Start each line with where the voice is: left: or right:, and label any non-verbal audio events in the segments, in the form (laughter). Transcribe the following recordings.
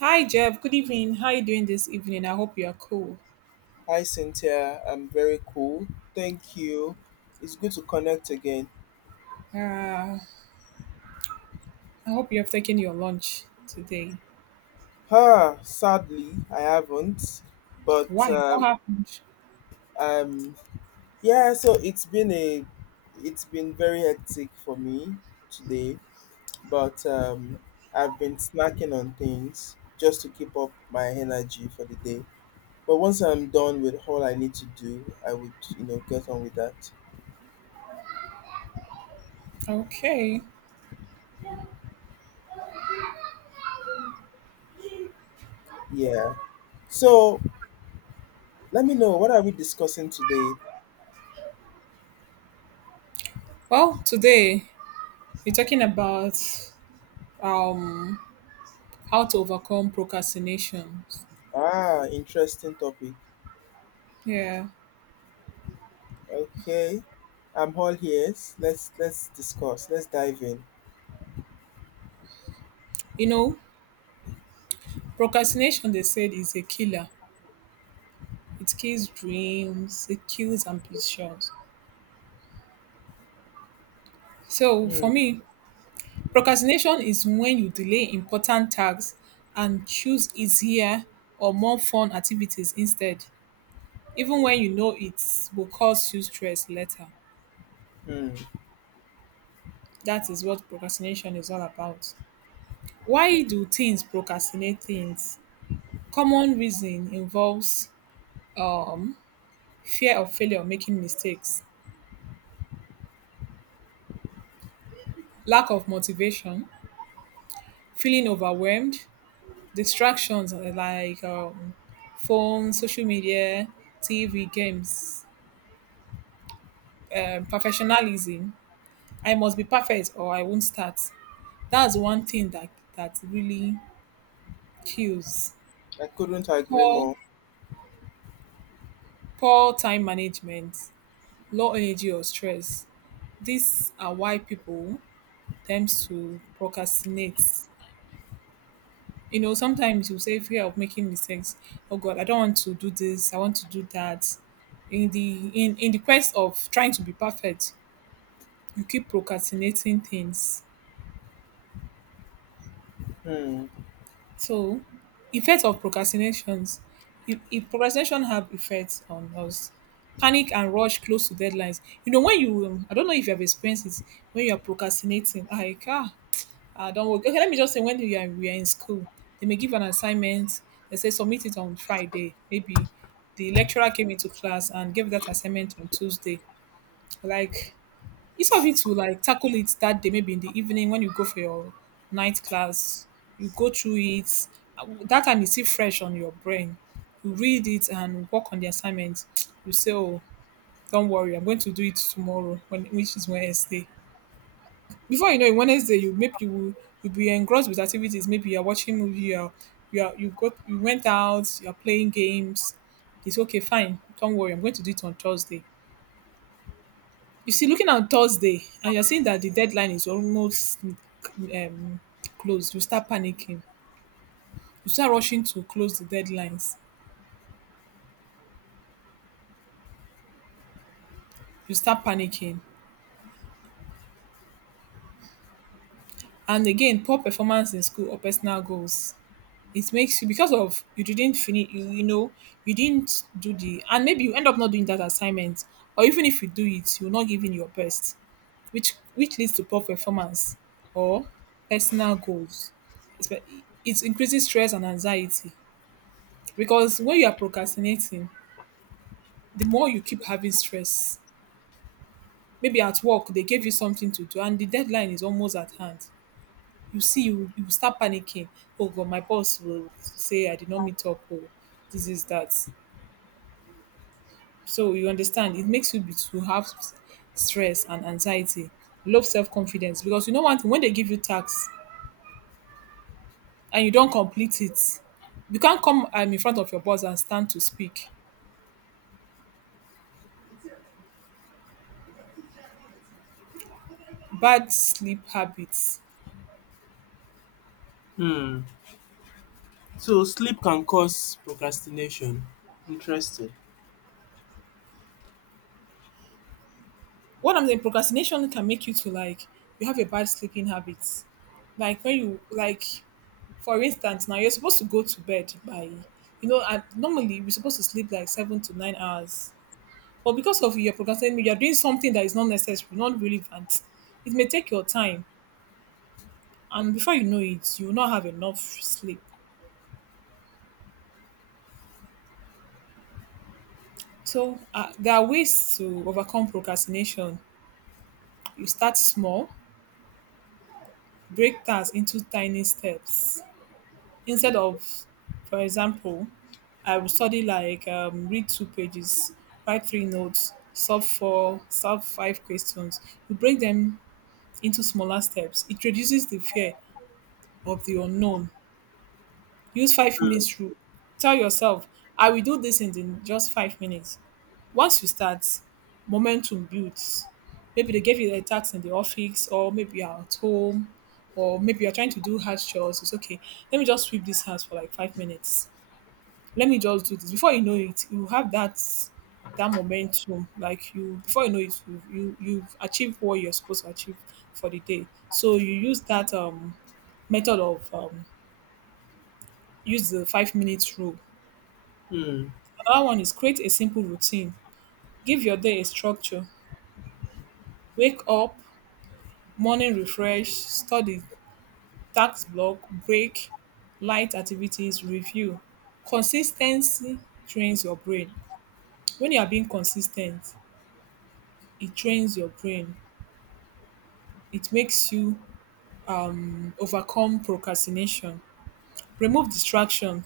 right: Hi, Jeff. Good evening. How are you doing this evening? I hope you are cool.
left: Hi, Cynthia. I'm very cool. Thank you. It's good to connect again.
right: Uh, I hope you have taken your lunch today.
left: Sadly, I haven't. But
right: Why? What happened?
left: um, yeah. So it's been very hectic for me today. But I've been snacking on things just to keep up my energy for the day. But once I'm done with all I need to do, I would, get on with that.
right: Okay.
left: Yeah. So let me know, what are we discussing today?
right: Well, today we're talking about um how to overcome procrastination.
left: Ah, interesting topic.
right: Yeah.
left: Okay, I'm all ears. Let's discuss. Let's dive in.
right: You know, procrastination they said is a killer. It kills dreams, it kills ambitions. So
left: Hmm.
right: for me, procrastination is when you delay important tasks and choose easier or more fun activities instead, even when you know it will cause you stress later.
left: Hmm.
right: That is what procrastination is all about. Why do teens procrastinate things? Common reason involves um, fear of failure or making mistakes, lack of motivation, feeling overwhelmed, distractions like phone, social media, TV, games, professionalism. I must be perfect or I won't start. That's one thing that that really kills.
left: I couldn't agree
right: Poor
left: more.
right: poor time management, low energy or stress. These are why people tend to procrastinate. You know, sometimes you say fear of making mistakes. Oh God, I don't want to do this. I want to do that. In the in the quest of trying to be perfect, you keep procrastinating things.
left: Hmm.
right: So, effects of procrastinations. If procrastination have effects on us, panic and rush close to deadlines. You know, when you, I don't know if you have experienced it, when you are procrastinating, like, ah, I don't work. Okay, let me just say, when you we are in school, they may give an assignment, they say submit it on Friday. Maybe the lecturer came into class and gave that assignment on Tuesday. Like, it's of you to like tackle it that day, maybe in the evening when you go for your night class, you go through it. That time it's still fresh on your brain. You read it and work on the assignment. (tsk) You say, "Oh, don't worry, I'm going to do it tomorrow," when which is Wednesday. Before you know it, Wednesday you maybe you will you'll be engrossed with activities. Maybe you're watching movie. You're, you are you got you went out. You're playing games. It's okay, fine. Don't worry, I'm going to do it on Thursday. You see, looking at Thursday, and you're seeing that the deadline is almost closed, you start panicking. You start rushing to close the deadlines. You start panicking. And again, poor performance in school or personal goals. It makes you because of you didn't finish, you know, you didn't do and maybe you end up not doing that assignment, or even if you do it, you're not giving your best, which leads to poor performance or personal goals. It's, it increases stress and anxiety. Because when you are procrastinating, the more you keep having stress. Maybe at work they gave you something to do and the deadline is almost at hand. You see, you start panicking. Oh God, my boss will say I did not meet up. Oh, this is that. So you understand, it makes you to have stress and anxiety, low self confidence. Because you know one thing, when they give you tasks and you don't complete it, you can't come in front of your boss and stand to speak. Bad sleep habits.
left: Hmm. So sleep can cause procrastination. Interesting.
right: What I'm saying, procrastination can make you to like you have a bad sleeping habit. Like when you like, for instance, now you're supposed to go to bed by, you know, and normally we're supposed to sleep like 7 to 9 hours. But because of your procrastinating, you're doing something that is not necessary, not relevant. It may take your time, and before you know it, you will not have enough sleep. So there are ways to overcome procrastination. You start small, break tasks into tiny steps. Instead of, for example, I will study like read two pages, write three notes, solve five questions. You break them into smaller steps. It reduces the fear of the unknown. Use 5 minutes rule. Tell yourself, I will do this just 5 minutes. Once you start, momentum builds. Maybe they gave you a task in the office, or maybe you're at home, or maybe you're trying to do house chores. It's okay. Let me just sweep this house for like 5 minutes, let me just do this. Before you know it, you have that momentum. Like you before you know it, you you've achieved what you're supposed to achieve for the day. So you use that method of use the 5 minutes rule.
left: Hmm.
right: Another one is create a simple routine. Give your day a structure. Wake up, morning refresh, study, tax block, break, light activities, review. Consistency trains your brain. When you are being consistent, it trains your brain. It makes you overcome procrastination. Remove distraction.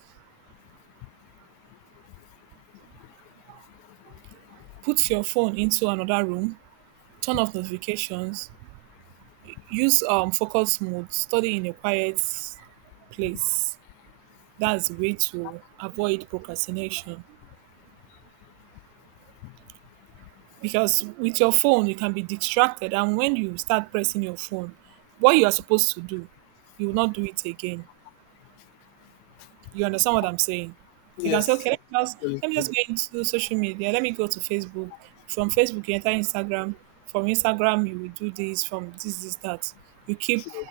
right: Put your phone into another room. Turn off notifications. Use focus mode. Study in a quiet place. That's the way to avoid procrastination. Because with your phone, you can be distracted, and when you start pressing your phone, what you are supposed to do, you will not do it again. You understand what I'm saying? You can say,
left: Yes,
right: okay, let me
left: absolutely.
right: just go into social media. Let me go to Facebook. From Facebook, you enter Instagram. From Instagram, you will do this, from this, this, that. You keep
left: True.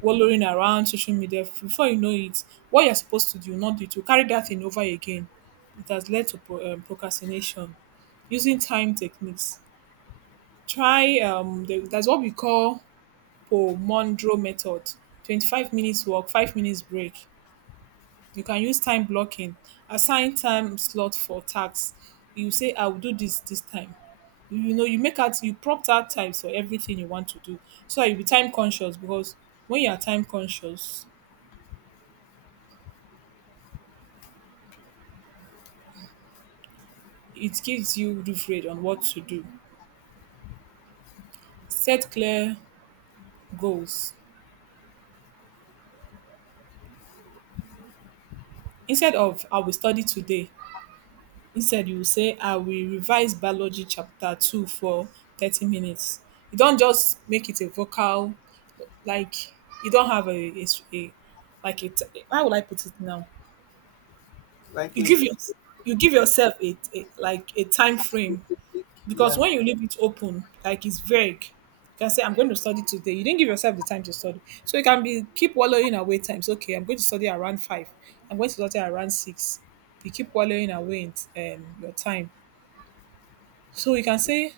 right: wallowing around social media. Before you know it, what you're supposed to do, not do, to carry that thing over again. It has led to procrastination. Using time techniques. Try, that's what we call Pomodoro method. 25 minutes walk, 5 minutes break. You can use time blocking. Assign time slot for tasks. You say, I will do this this time. You know, you make out, you prompt out times for everything you want to do. So that you'll be time conscious because when you are time conscious, it gives you leverage on what to do. Set clear goals. Instead of, I will study today, instead you say, "I will revise biology chapter 2 for 30 minutes." You don't just make it a vocal, like you don't have a like it, how would I put it now?
left: Like
right: You
left: if
right: you give yourself a like a time frame,
left: specific,
right: because
left: yeah.
right: when you leave it open like it's vague, you can say I'm going to study today. You didn't give yourself the time to study, so you can be keep wallowing away times. Okay, I'm going to study around five, I'm going to study around six. You keep wallowing away in your time. So you can say,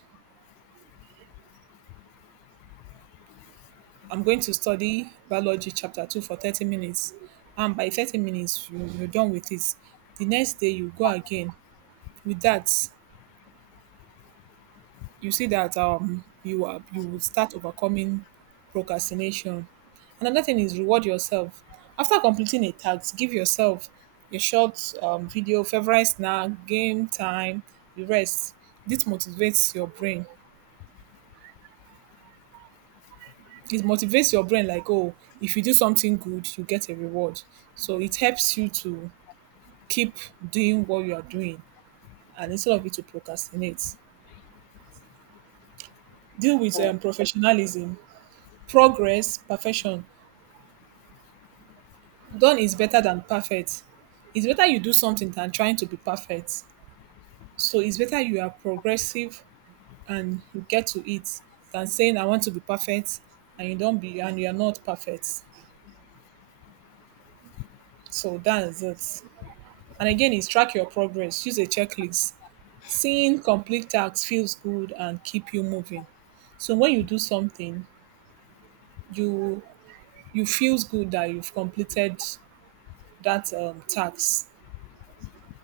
right: I'm going to study biology chapter 2 for 30 minutes. And by 30 minutes, you're done with it. The next day, you go again. With that, you see that you will start overcoming procrastination. Another thing is reward yourself. After completing a task, give yourself a short video, favorite snack, game time, the rest. This motivates your brain. It motivates your brain like, oh, if you do something good, you get a reward. So it helps you to keep doing what you are doing and instead of it to procrastinate. Deal with
left: uh,
right: professionalism, progress, perfection. Done is better than perfect. It's better you do something than trying to be perfect. So it's better you are progressive and you get to it than saying I want to be perfect, and you don't be and you are not perfect. So that's it. And again, is track your progress. Use a checklist. Seeing complete tasks feels good and keep you moving. So when you do something, you you feels good that you've completed that task.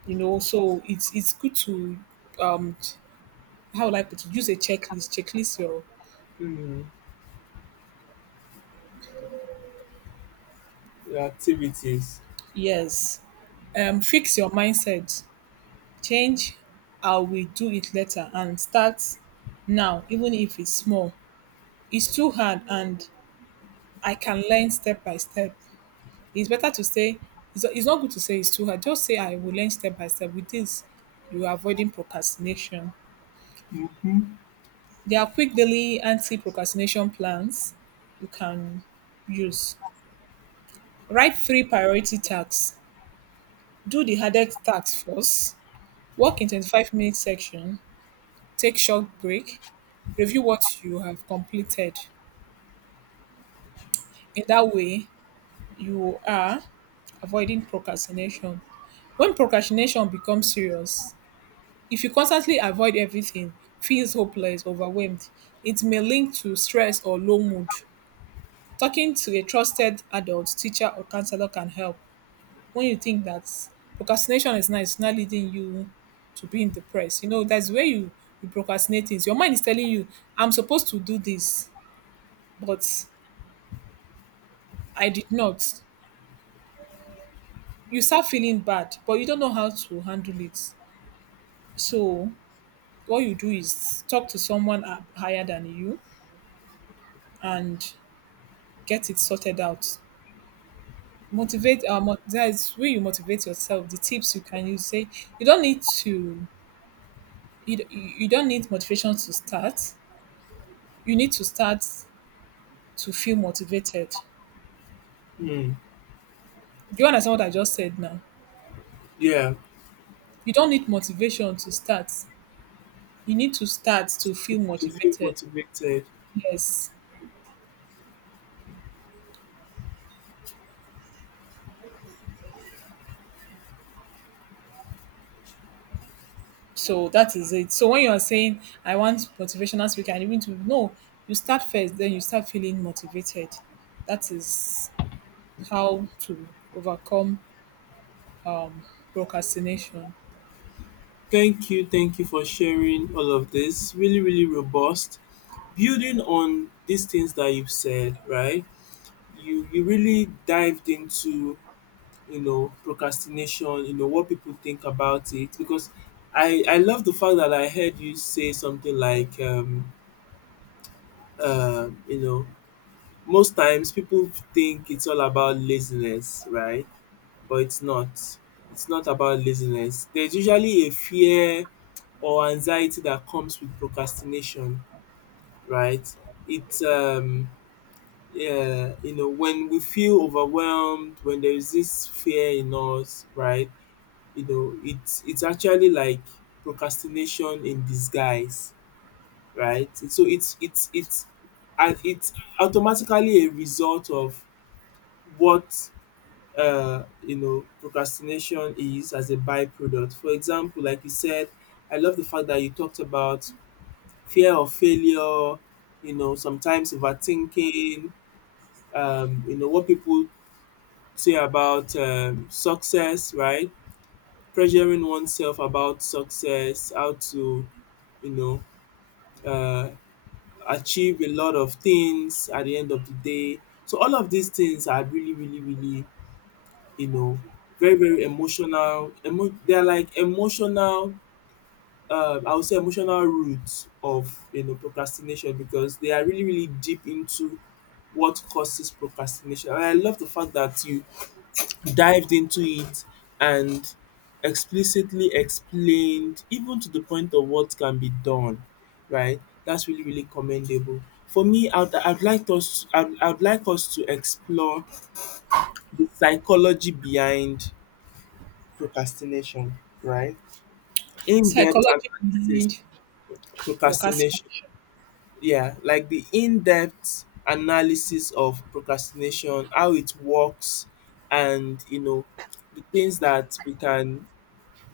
right: You know, so it's good to um, how would I put it? Use a checklist. Checklist your
left: Hmm. Your activities.
right: yes. Fix your mindset. Change how we do it later and start now, even if it's small. It's too hard and I can learn step by step. It's better to say it's not good to say it's too hard. Just say I will learn step by step. With this, you are avoiding procrastination.
left: Hmm.
right: There are quick daily anti-procrastination plans you can use. Write three priority tasks. Do the hardest task first. Work in 25-minute section. Take short break. Review what you have completed. In that way, you are avoiding procrastination. When procrastination becomes serious, if you constantly avoid everything, feels hopeless, overwhelmed, it may link to stress or low mood. Talking to a trusted adult, teacher, or counselor can help when you think that procrastination is not, it's not leading you to being depressed. You know, that's where you procrastinate things. Your mind is telling you, I'm supposed to do this, but I did not. You start feeling bad, but you don't know how to handle it. So, what you do is talk to someone up higher than you and get it sorted out. That is where you motivate yourself. The tips you can use say you don't need to you don't need motivation to start. You need to start to feel motivated.
left: Hmm.
right: Do you understand what I just said now?
left: Yeah.
right: You don't need motivation to start. You need to start to feel
left: To feel
right: motivated.
left: motivated.
right: Yes. So that is it. So when you are saying I want motivational speaker, and even to no, you start first, then you start feeling motivated. That is how to overcome procrastination.
left: Thank you for sharing all of this. Really, really robust. Building on these things that you've said, right? You really dived into, you know, procrastination. You know what people think about it, because I love the fact that I heard you say something like you know, most times people think it's all about laziness, right? But it's not. It's not about laziness. There's usually a fear or anxiety that comes with procrastination, right? It's um yeah, you know, when we feel overwhelmed, when there is this fear in us, right? You know, it's actually like procrastination in disguise, right? So it's automatically a result of what, you know, procrastination is, as a byproduct. For example, like you said, I love the fact that you talked about fear of failure, you know, sometimes overthinking, you know, what people say about success, right? Pressuring oneself about success, how to, you know, uh, achieve a lot of things at the end of the day. So all of these things are really, really, really, you know, very, very emotional. They're like emotional, I would say, emotional roots of, you know, procrastination, because they are really really deep into what causes procrastination. And I love the fact that you dived into it and explicitly explained, even to the point of what can be done, right? That's really really commendable. For me, I'd like us to explore the psychology behind procrastination, right? In-depth
right: Psychology
left: analysis.
right: behind
left: Procrastination.
right: procrastination.
left: Yeah, like the in-depth analysis of procrastination, how it works, and, you know, the things that we can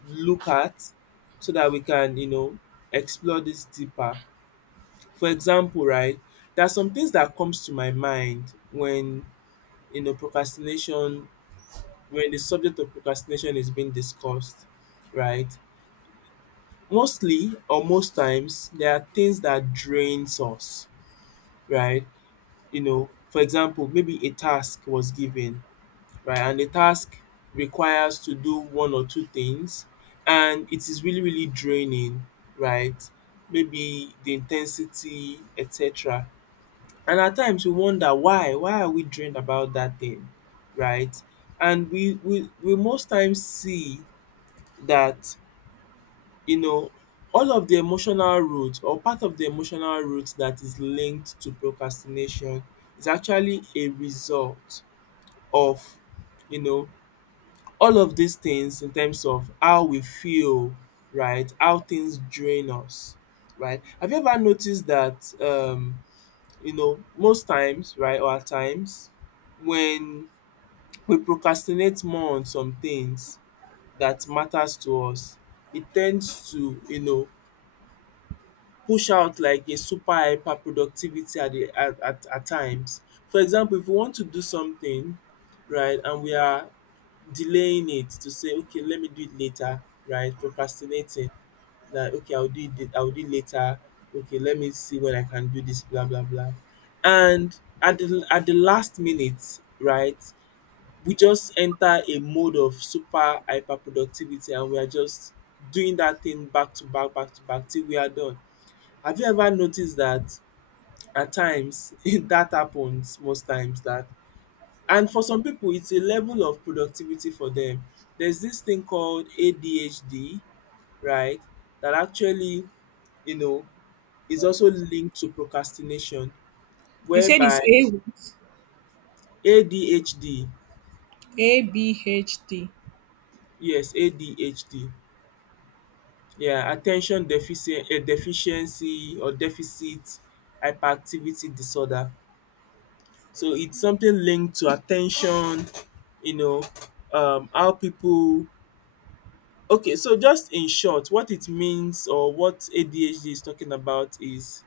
left: look at so that we can, you know, explore this deeper. For example, right, there are some things that comes to my mind when, you know, procrastination, when the subject of procrastination is being discussed, right? Mostly or most times, there are things that drains us, right? You know, for example, maybe a task was given, right, and the task requires to do one or two things, and it is really really draining, right, maybe the intensity, ten sity, etc. And at times we wonder why, are we drained about that thing, right? And we most times see that, you know, all of the emotional root, or part of the emotional root that is linked to procrastination, is actually a result of, you know, all of these things in terms of how we feel, right? How things drain us, right? Have you ever noticed that, you know, most times, right, or at times, when we procrastinate more on some things that matters to us, it tends to, you know, push out like a super hyper productivity at the at times. For example, if we want to do something, right, and we are delaying it, to say, okay, let me do it later, right, procrastinating that, okay, I will do it later, okay, let me see when I can do this, blah blah blah. And at the, last minute, right, we just enter a mode of super hyper productivity, and we are just doing that thing back to back, till we are done. Have you ever noticed that at times (laughs) that happens most times, that, and for some people, it's a level of productivity for them. There's this thing called ADHD, right? That actually, you know, is also linked to procrastination,
right: He said
left: whereby
right: it's A what?
left: ADHD,
right: ABHD.
left: yes, ADHD, yeah, attention deficit eh, deficiency or deficit hyperactivity disorder. So it's something linked to attention, you know, how people. Okay, so just in short, what it means, or what ADHD is talking about, is,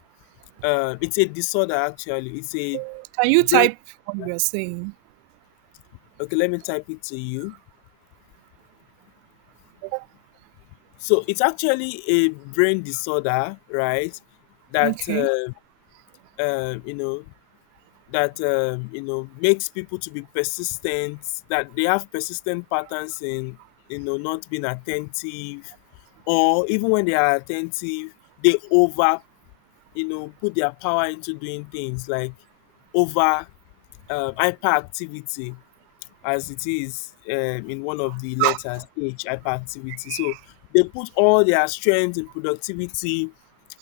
left: it's a disorder actually. It's a
right: Can you
left: brain.
right: type what we are saying?
left: Okay, let me type it to you. So it's actually a brain disorder, right? That
right: Okay.
left: You know, that you know, makes people to be persistent, that they have persistent patterns in, you know, not being attentive, or even when they are attentive, they over, you know, put their power into doing things, like over, hyperactivity, as it is, in one of the letters, H, hyperactivity. So they put all their strength in productivity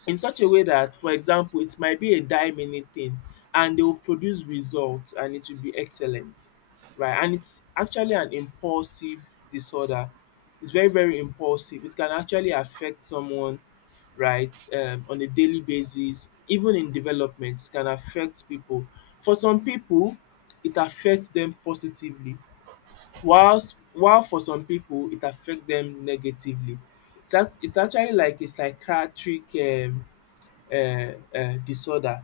left: in such a way that, for example, it might be a dime anything, and they will produce results and it will be excellent. Right. And it's actually an impulsive disorder. It's very, very impulsive. It can actually affect someone, right, on a daily basis, even in development, it can affect people. For some people, it affects them positively. Whilst while for some people it affect them negatively. It's actually like a psychiatric disorder,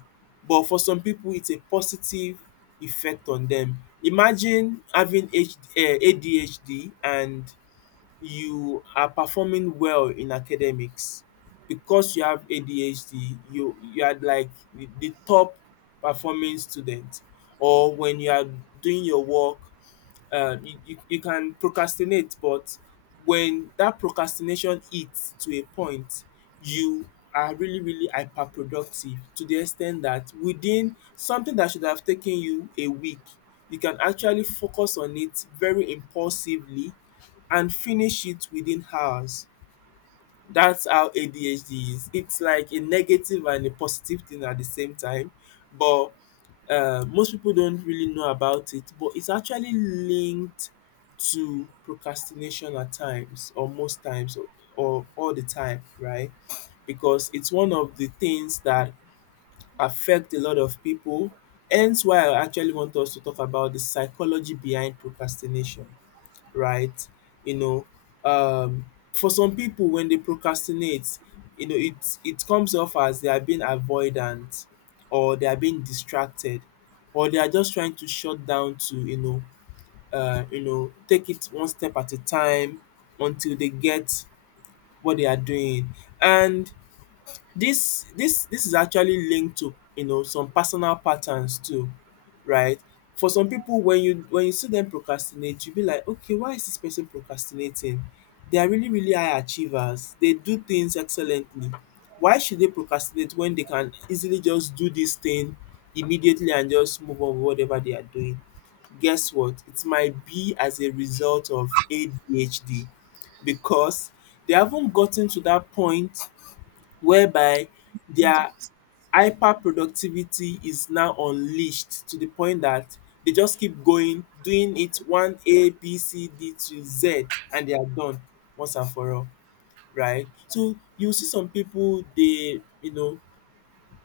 left: but for some people, it's a positive effect on them. Imagine having H ADHD and you are performing well in academics, because you have ADHD, you are like the top performing student, or when you are doing your work, you can procrastinate, but when that procrastination hits to a point, you are really, really hyperproductive, to the extent that within something that should have taken you a week, you can actually focus on it very impulsively and finish it within hours. That's how ADHD is. It's like a negative and a positive thing at the same time, but most people don't really know about it, but it's actually linked to procrastination at times, or most times, or all the time, right? Because it's one of the things that affect a lot of people. Hence why I actually want us to talk about the psychology behind procrastination, right? You know, um, for some people, when they procrastinate, you know, it comes off as they are being avoidant, or they are being distracted, or they are just trying to shut down to, you know, take it one step at a time until they get what they are doing. And this is actually linked to, you know, some personal patterns too, right? For some people, when you, when you see them procrastinate, you be like, okay, why is this person procrastinating? They are really really high achievers, they do things excellently. Why should they procrastinate when they can easily just do this thing immediately and just move on with whatever they are doing? Guess what? It might be as a result of ADHD, because they haven't gotten to that point whereby their hyperproductivity is now unleashed to the point that they just keep going, doing it one A, B, C, D to Z, and they are done once and for all, right? So you see some people, they, you know,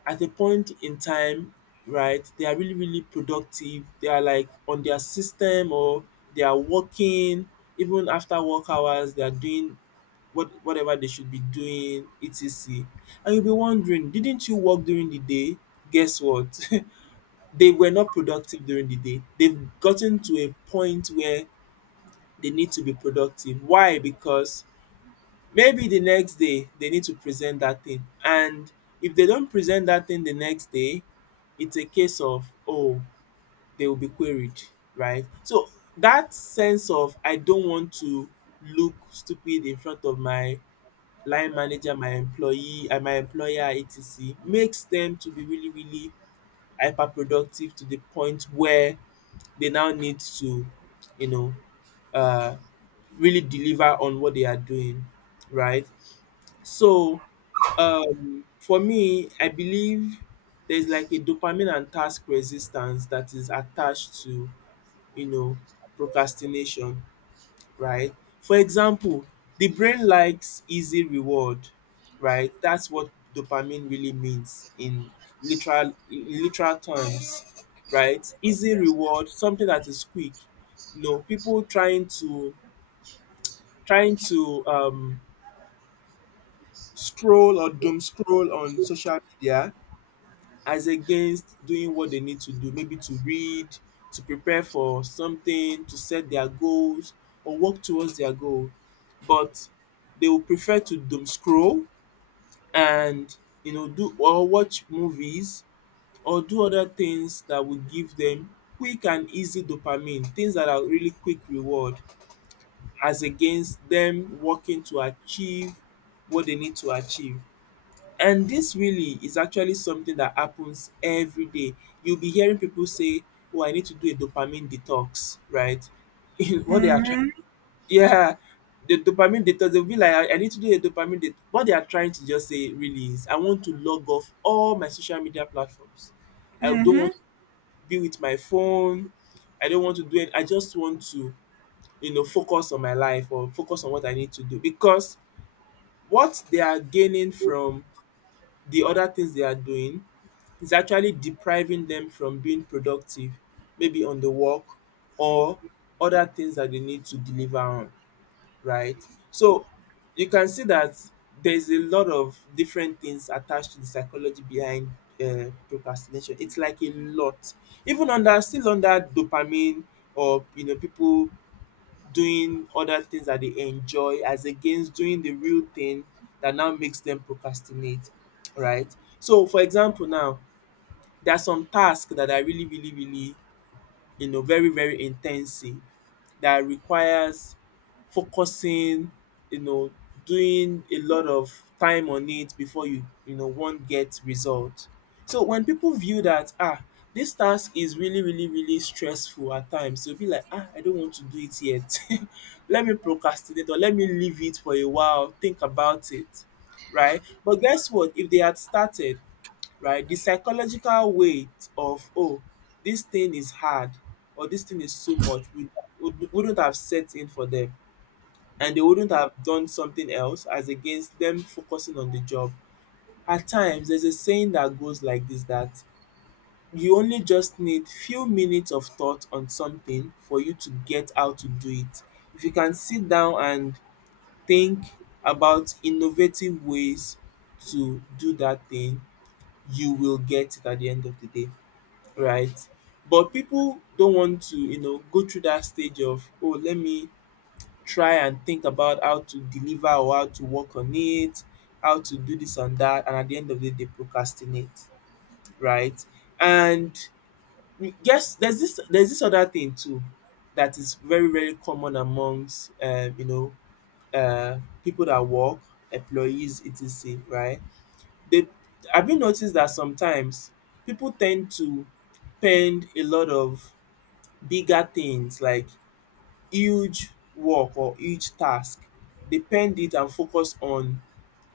left: at a point in time, right, they are really, really productive. They are like on their system, or they are working even after work hours, they are doing whatever they should be doing, etc. And you'll be wondering, didn't you work during the day? Guess what? (laughs) They were not productive during the day. They've gotten to a point where they need to be productive. Why? Because maybe the next day they need to present that thing. And if they don't present that thing the next day, it's a case of, oh, they will be queried, right? So that sense of, I don't want to look stupid in front of my line manager, my employee, and my employer, etc., makes them to be really really hyper productive to the point where they now need to, you know, uh, really deliver on what they are doing, right? So for me, I believe there's like a dopamine and task resistance that is attached to, you know, procrastination, right? For example, the brain likes easy reward, right? That's what dopamine really means in literal terms, right? Easy reward, something that is quick. You know, people trying to scroll or doom scroll on social media as against doing what they need to do, maybe to read, to prepare for something, to set their goals or work towards their goal. But they will prefer to doom scroll and do or watch movies or do other things that will give them quick and easy dopamine, things that are really quick reward as against them working to achieve what they need to achieve. And this really is actually something that happens every day. You'll be hearing people say, "Oh, I need to do a dopamine detox," right? (laughs) What they are trying, yeah, the dopamine detox. They'll be like, "I need to do a dopamine detox." What they are trying to just say really is, "I want to log off all my social media platforms. I don't
right: Mm-hmm.
left: want to be with my phone. I don't want to do it. I just want to, focus on my life or focus on what I need to do." Because what they are gaining from the other things they are doing is actually depriving them from being productive, maybe on the work or other things that they need to deliver on, right? So you can see that there's a lot of different things attached to the psychology behind procrastination. It's like a lot, even under, still under dopamine, or people doing other things that they enjoy as against doing the real thing that now makes them procrastinate, right? So for example now, there are some tasks that are really really really, very very intensive, that requires focusing, you know doing a lot of time on it before you you know wan get result. So when people view that, this task is really really really stressful, at times they will be like, I don't want to do it yet. (laughs) Let me procrastinate or let me leave it for a while, think about it, right? But guess what, if they had started, right? The psychological weight of, oh, this thing is hard or this thing is too much, wouldn't have set in for them, and they wouldn't have done something else as against them focusing on the job. At times, there's a saying that goes like this, that you only just need few minutes of thought on something for you to get how to do it. If you can sit down and think about innovative ways to do that thing, you will get it at the end of the day, right? But people don't want to, go through that stage of, oh, let me try and think about how to deliver or how to work on it, how to do this and that, and at the end of the day, they procrastinate, right? And yes, there's this other thing too, that is very very common amongst people that work, employees etc. Right? They, have you noticed that sometimes people tend to spend a lot of bigger things like huge work or huge task, depend it and focus on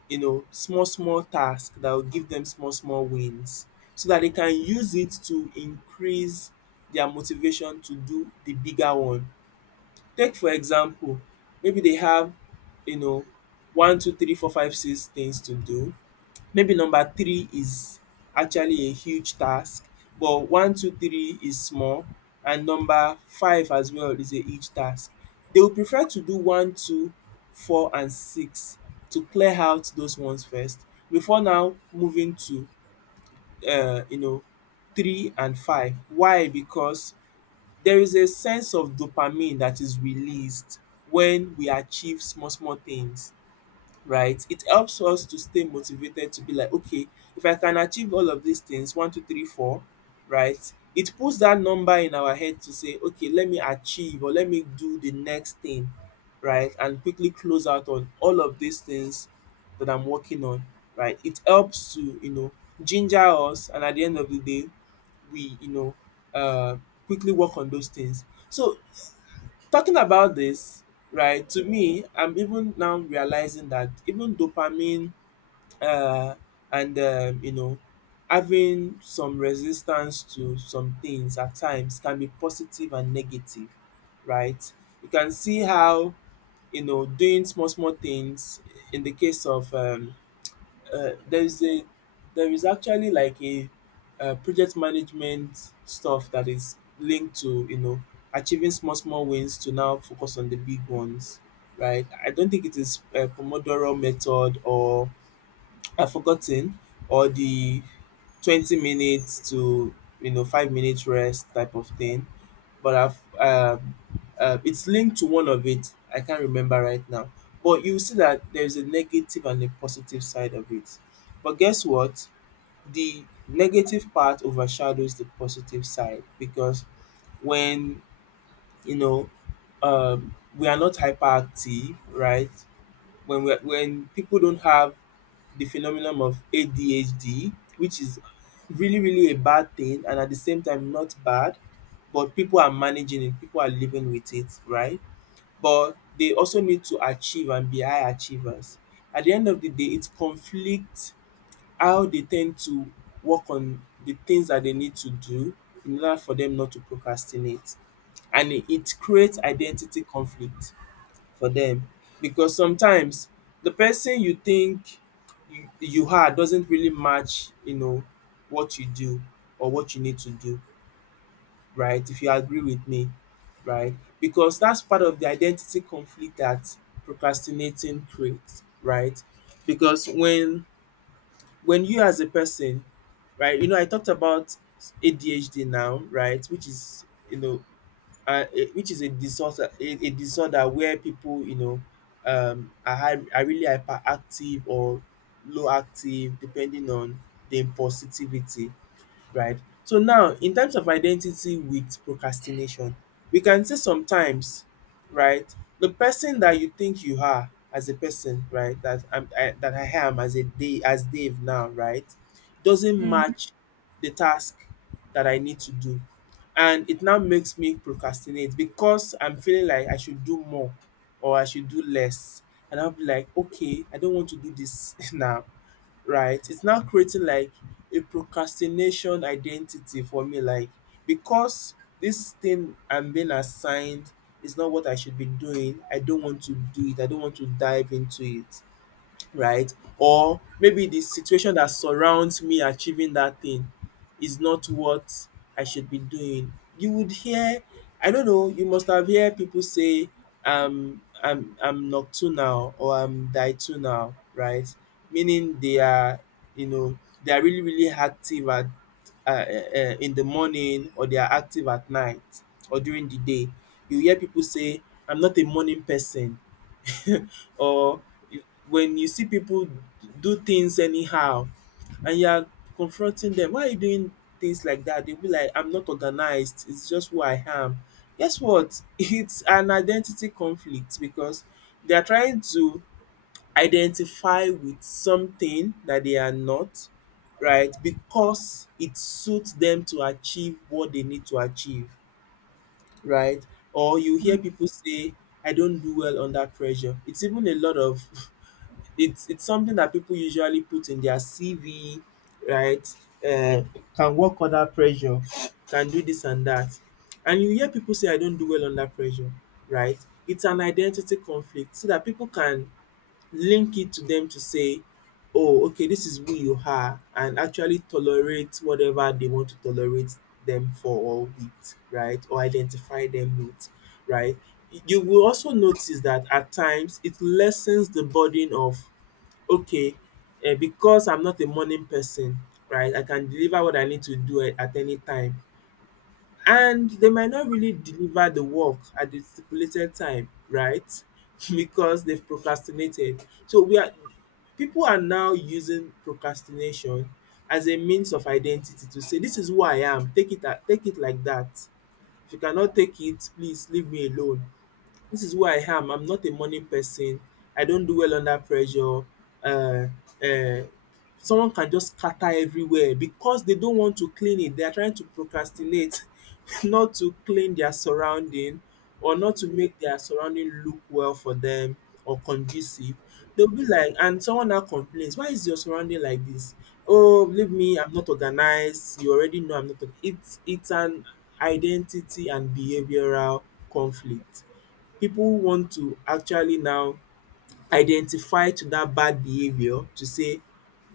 left: small small task that will give them small small wins, so that they can use it to increase their motivation to do the bigger one. Take for example, maybe they have you know one two three four five six things to do. Maybe number three is actually a huge task, but one, two, three is small, and number five as well is a huge task. They would prefer to do one, two, four and six, to clear out those ones first before now moving to uh, you know three and five. Why? Because there is a sense of dopamine that is released when we achieve small small things, right? It helps us to stay motivated, to be like, okay, if I can achieve all of these things, one, two, three, four, right? It puts that number in our head to say, okay, let me achieve or let me do the next thing, right? And quickly close out on all of these things that I'm working on, right? It helps to, ginger us. And at the end of the day, we, uh, quickly work on those things. So, talking about this, right, to me, I'm even now realizing that even dopamine, uh, and having some resistance to some things at times can be positive and negative, right? You can see how, doing small small things, in the case of, there is a, there is actually like a, project management stuff that is linked to, achieving small small wins to now focus on the big ones, right? I don't think it is a Pomodoro method, or I've forgotten, or the 20 minutes to, 5 minutes rest type of thing. But I've um, it's linked to one of it. I can't remember right now. But you see that there's a negative and a positive side of it. But guess what? The negative part overshadows the positive side because when, you know we are not hyperactive, right? When people don't have the phenomenon of ADHD, which is really, really a bad thing and at the same time not bad, but people are managing it, people are living with it, right? But they also need to achieve and be high achievers. At the end of the day, it conflicts how they tend to work on the things that they need to do in order for them not to procrastinate. And it creates identity conflict for them, because sometimes the person you think you are doesn't really match what you do or what you need to do, right? If you agree with me, right? Because that's part of the identity conflict that procrastinating creates, right? Because when you as a person, right, I talked about ADHD now, right, which is, and a which is a disorder, a disorder where people, are really hyperactive or low active depending on the impulsivity, right? So now in terms of identity with procrastination, we can say sometimes, right, the person that you think you are as a person, right, that I am, as a day as Dave now, right, doesn't match the task that I need to do. And it now makes me procrastinate because I'm feeling like I should do more or I should do less. And I'll be like, okay, I don't want to do this (laughs) now, right? It's now creating like a procrastination identity for me, like, because this thing I'm being assigned is not what I should be doing, I don't want to do it, I don't want to dive into it, right? Or maybe the situation that surrounds me achieving that thing is not what I should be doing. You would hear, I don't know, you must have heard people say, I'm nocturnal or I'm diurnal, right? Meaning they are, you know, really, really active at, in the morning, or they are active at night or during the day. You hear people say, I'm not a morning person. (laughs) Or when you see people do things anyhow, and you are confronting them, why are you doing things like that? They'll be like, I'm not organized. It's just who I am. Guess what? (laughs) It's an identity conflict because they are trying to identify with something that they are not, right? Because it suits them to achieve what they need to achieve, right? Or you hear people say, I don't do well under pressure. It's even a lot of (laughs) it's something that people usually put in their CV, right? Uh, can work under pressure, can do this and that. And you hear people say, I don't do well under pressure, right? It's an identity conflict so that people can link it to them, to say, oh, okay, this is who you are, and actually tolerate whatever they want to tolerate them for or with, right? Or identify them with, right? You will also notice that at times it lessens the burden of. Okay, because I'm not a morning person, right, I can deliver what I need to do at any time, and they might not really deliver the work at the stipulated time, right, (laughs) because they've procrastinated. So we are people are now using procrastination as a means of identity to say this is who I am, take it like that. If you cannot take it, please leave me alone. This is who I am. I'm not a money person. I don't do well under pressure. Uh, uh, someone can just scatter everywhere because they don't want to clean it. They are trying to procrastinate, (laughs) not to clean their surrounding, or not to make their surrounding look well for them or conducive. They'll be like, and someone now complains, why is your surrounding like this? Oh, believe me, I'm not organized. You already know I'm not. It's an identity and behavioral conflict. People want to actually now identify to that bad behavior to say,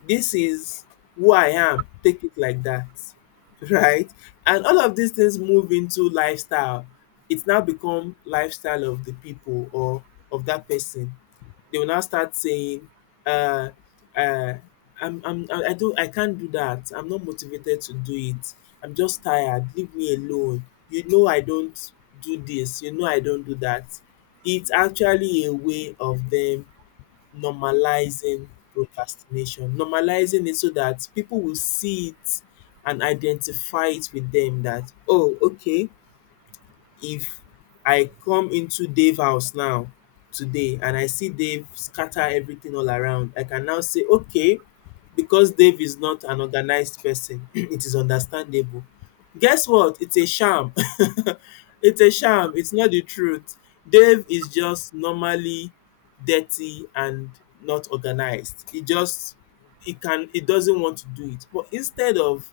left: this is who I am, take it like that, (laughs) right? And all of these things move into lifestyle. It's now become lifestyle of the people or of that person. They will now start saying, uh, uh, I can't do that. I'm not motivated to do it. I'm just tired. Leave me alone. You know I don't do this. You know I don't do that. It's actually a way of them normalizing procrastination, normalizing it so that people will see it and identify it with them that, oh, okay, if I come into Dave house now today and I see Dave scatter everything all around, I can now say, okay, because Dave is not an organized person, (clears throat) it is understandable. Guess what? It's a sham. (laughs) It's a sham. It's not the truth. Dave is just normally dirty and not organized. He just he can he doesn't want to do it. But instead of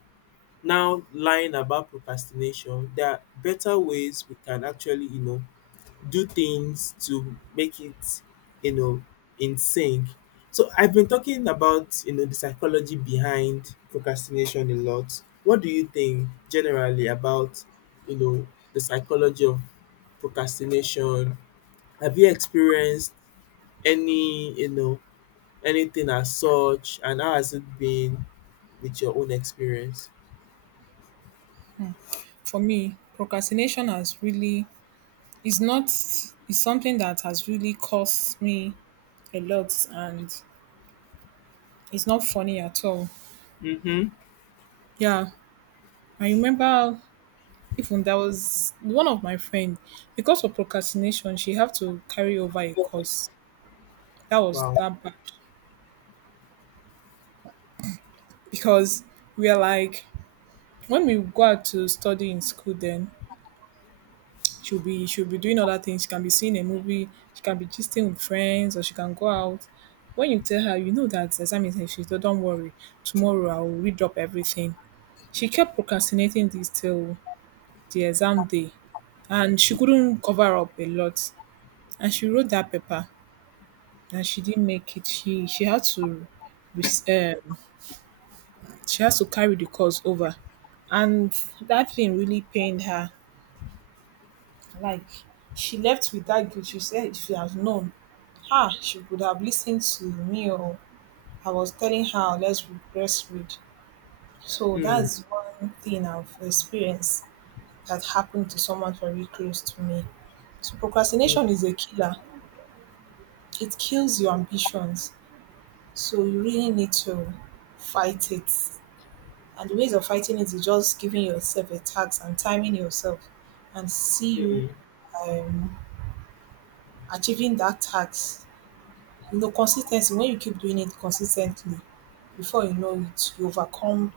left: now lying about procrastination, there are better ways we can actually, you know, do things to make it, you know, in sync. So I've been talking about, you know, the psychology behind procrastination a lot. What do you think generally about, you know, the psychology of procrastination? Have you experienced any, anything as such and how has it been with your own experience?
right: For me, procrastination has really is not is something that has really cost me a lot, and it's not funny at all.
left: Mm-hmm.
right: Yeah. I remember, even there was one of my friend, because of procrastination she had to carry over a course. That was
left: Wow.
right: that bad. Because we are like, when we go out to study in school, then she'll be doing other things. She can be seeing a movie, she can be gisting with friends, or she can go out. When you tell her, that the exam is next, she said, don't worry, tomorrow I'll read up everything. She kept procrastinating this till the exam day, and she couldn't cover up a lot. And she wrote that paper, and she didn't make it. She she had to res- um she has to carry the cost over. And that thing really pained her. Like, she left with that guilt. She said if she had known, she would have listened to me, or I was telling her, let's breastfeed. So
left: Mm.
right: that's one thing I've experienced, that happened to someone very close to me. So procrastination is a killer. It kills your ambitions. So you really need to fight it. And the ways of fighting it is just giving yourself a task and timing yourself and see you,
left: Mhm.
right: um, achieving that task. You know, consistency, when you keep doing it consistently, before you know it, you overcome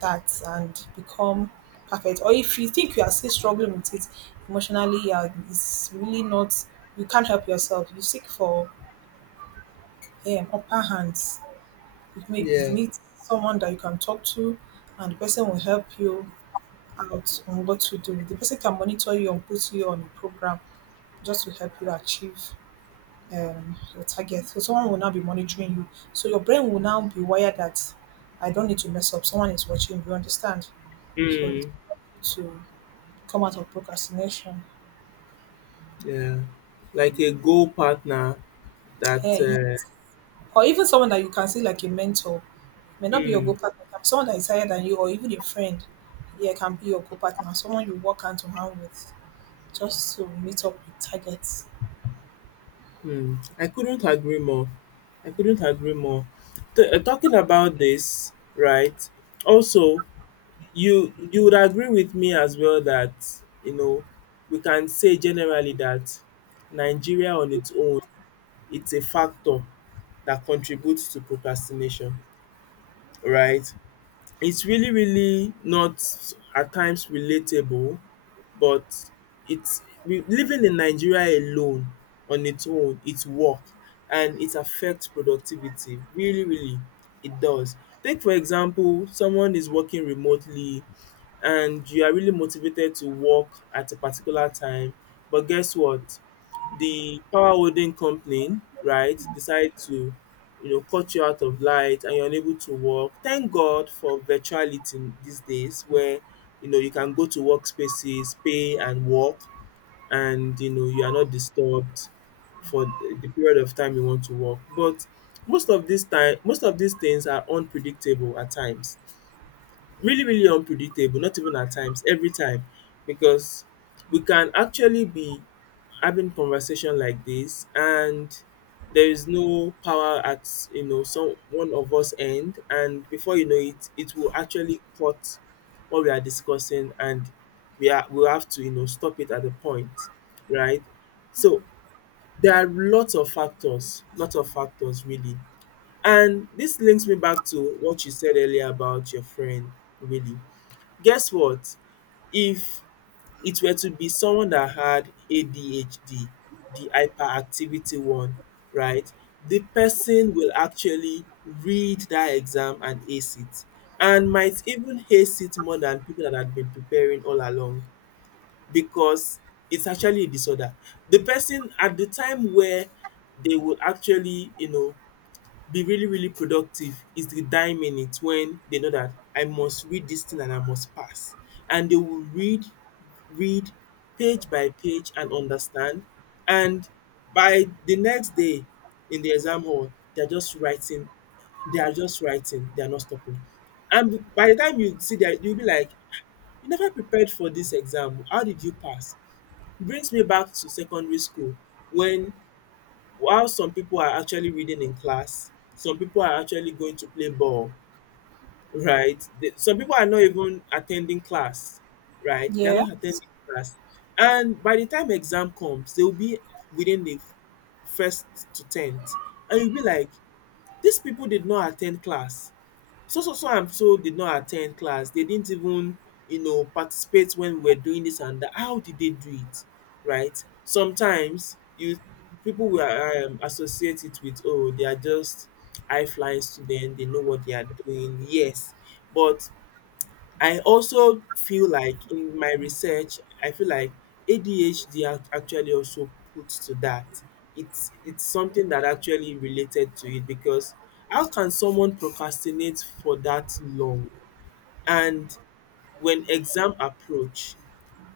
right: that and become perfect. Or if you think you are still struggling with it emotionally, it's really not, you can't help yourself. You seek for, upper hands. It may be
left: Yeah,
right: meet someone that you can talk to, and the person will help you out on what to do. The person can monitor you and put you on a program just to help you achieve, your target. So someone will now be monitoring you. So your brain will now be wired that I don't need to mess up. Someone is watching. You understand? So it's
left: mm,
right: to come out of procrastination.
left: yeah. Like a goal partner that
right: Yeah, yes. Or even someone that you can see like a mentor, may not be your go
left: mm.
right: partner. Can be someone that is higher than you, or even a friend. Yeah, can be your co partner. Someone you work hand to hand with, just to meet up with targets.
left: Hmm. I couldn't agree more. I couldn't agree more. Talking about this, right? Also, you would agree with me as well that you know we can say generally that Nigeria on its own, it's a factor that contributes to procrastination, right? It's really, really not at times relatable, but it's we living in Nigeria alone on its own, it's work and it affects productivity. Really, really, it does. Take for example, someone is working remotely and you are really motivated to work at a particular time, but guess what? The power holding company, right, decide to you know cut you out of light and you're unable to work. Thank God for virtuality these days where you know you can go to workspaces, pay and work and you know you are not disturbed for the period of time you want to work. But most of this time, most of these things are unpredictable at times, really really unpredictable, not even at times, every time, because we can actually be having conversation like this and there is no power at you know some one of us end, and before you know it, it will actually cut what we are discussing and we have to you know stop it at a point, right? So there are lots of factors, lots of factors really. And this links me back to what you said earlier about your friend, really. Guess what? If it were to be someone that had ADHD, the hyperactivity one, right, the person will actually read that exam and ace it and might even ace it more than people that had been preparing all along, because it's actually a disorder. The person, at the time where they would actually, you know, be really really productive, is the dying minute when they know that I must read this thing and I must pass. And they will read, read page by page and understand. And by the next day in the exam hall, they're just writing, they are just writing, they are not stopping. And by the time you see that, you'll be like, you never prepared for this exam. How did you pass? Brings me back to secondary school when while some people are actually reading in class, some people are actually going to play ball, right? Some people are not even attending class, right, they're
right: Yeah.
left: not attending class, and by the time exam comes, they'll be within the first to tenth, and you'll be like, these people did not attend class. So, so, so and so did not attend class. They didn't even, you know, participate when we were doing this and that. How did they do it? Right? Sometimes you people will associate it with, oh, they are just high flying students, they know what they are doing. Yes. But I also feel like, in my research, I feel like ADHD actually also puts to that. It's something that actually related to it, because how can someone procrastinate for that long? And when exam approach,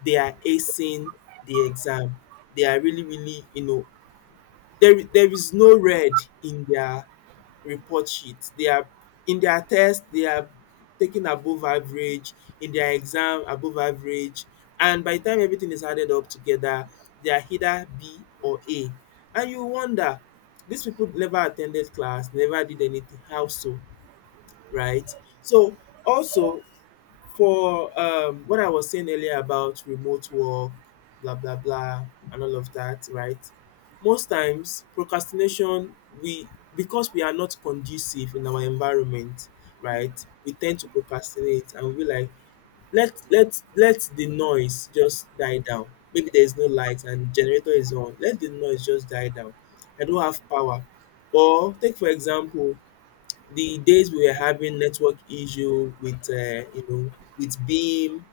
left: they are acing the exam. They are really, really, you know, there is no red in their report sheet. They are in their test, they are taking above average, in their exam above average, and by the time everything is added up together, they are either B or A. And you wonder, these people never attended class, never did anything. How so? Right? So also for what I was saying earlier about remote work, blah blah blah, and all of that, right? Most times procrastination, we, because we are not conducive in our environment, right? We tend to procrastinate and we like, let let the noise just die down. Maybe there is no light and generator is on. Let the noise just die down. I don't have power. Or take for example, the days we were having network issue with you know with beam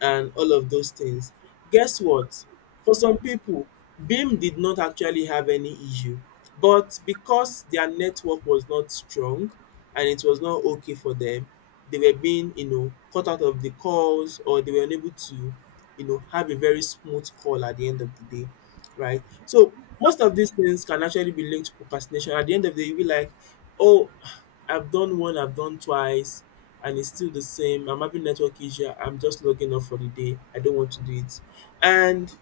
left: and all of those things, guess what, for some people beam did not actually have any issue, but because their network was not strong and it was not okay for them, they were being you know cut out of the calls or they were unable to you know have a very smooth call at the end of the day, right? So most of these things can actually be linked to procrastination. At the end of the day, you'll be like, oh, I've done one, I've done twice, and it's still the same. I'm having network issue. I'm just logging off for the day. I don't want to do it. And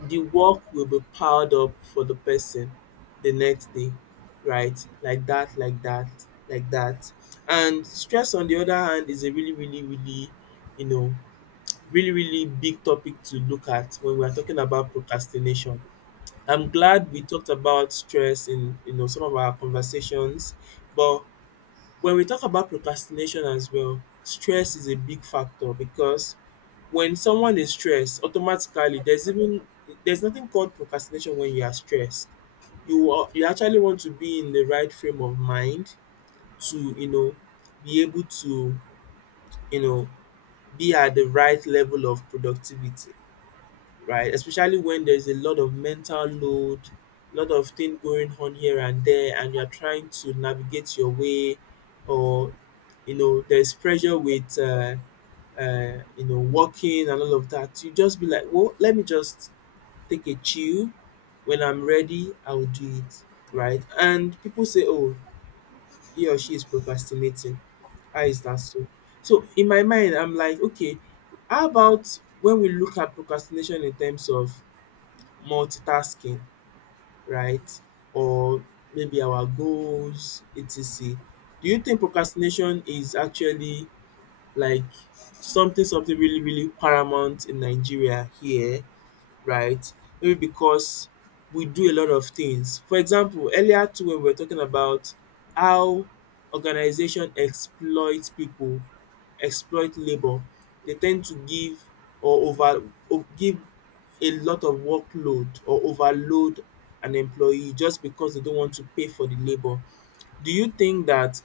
left: the work will be piled up for the person the next day, right? Like that, like that, like that. And stress, on the other hand, is a really, really, really, you know, really, really big topic to look at when we are talking about procrastination. I'm glad we talked about stress in you know some of our conversations, but when we talk about procrastination as well, stress is a big factor, because when someone is stressed, automatically there's even, there's nothing called procrastination when you are stressed. You are, you actually want to be in the right frame of mind to you know be able to you know be at the right level of productivity, right? Especially when there's a lot of mental load, lot of things going on here and there, and you're trying to navigate your way, or you know, there's pressure with you know working and all of that. You just be like, well, let me just take a chill. When I'm ready, I'll do it, right? And people say, oh, he or she is procrastinating. How is that so? So in my mind, I'm like, okay, how about when we look at procrastination in terms of multitasking, right? Or maybe our goals, etc. Do you think procrastination is actually like something really really paramount in Nigeria here? Right? Maybe because we do a lot of things. For example, earlier too when we were talking about how organization exploit people, exploit labor, they tend to give or over o give a lot of workload or overload an employee just because they don't want to pay for the labor. Do you think that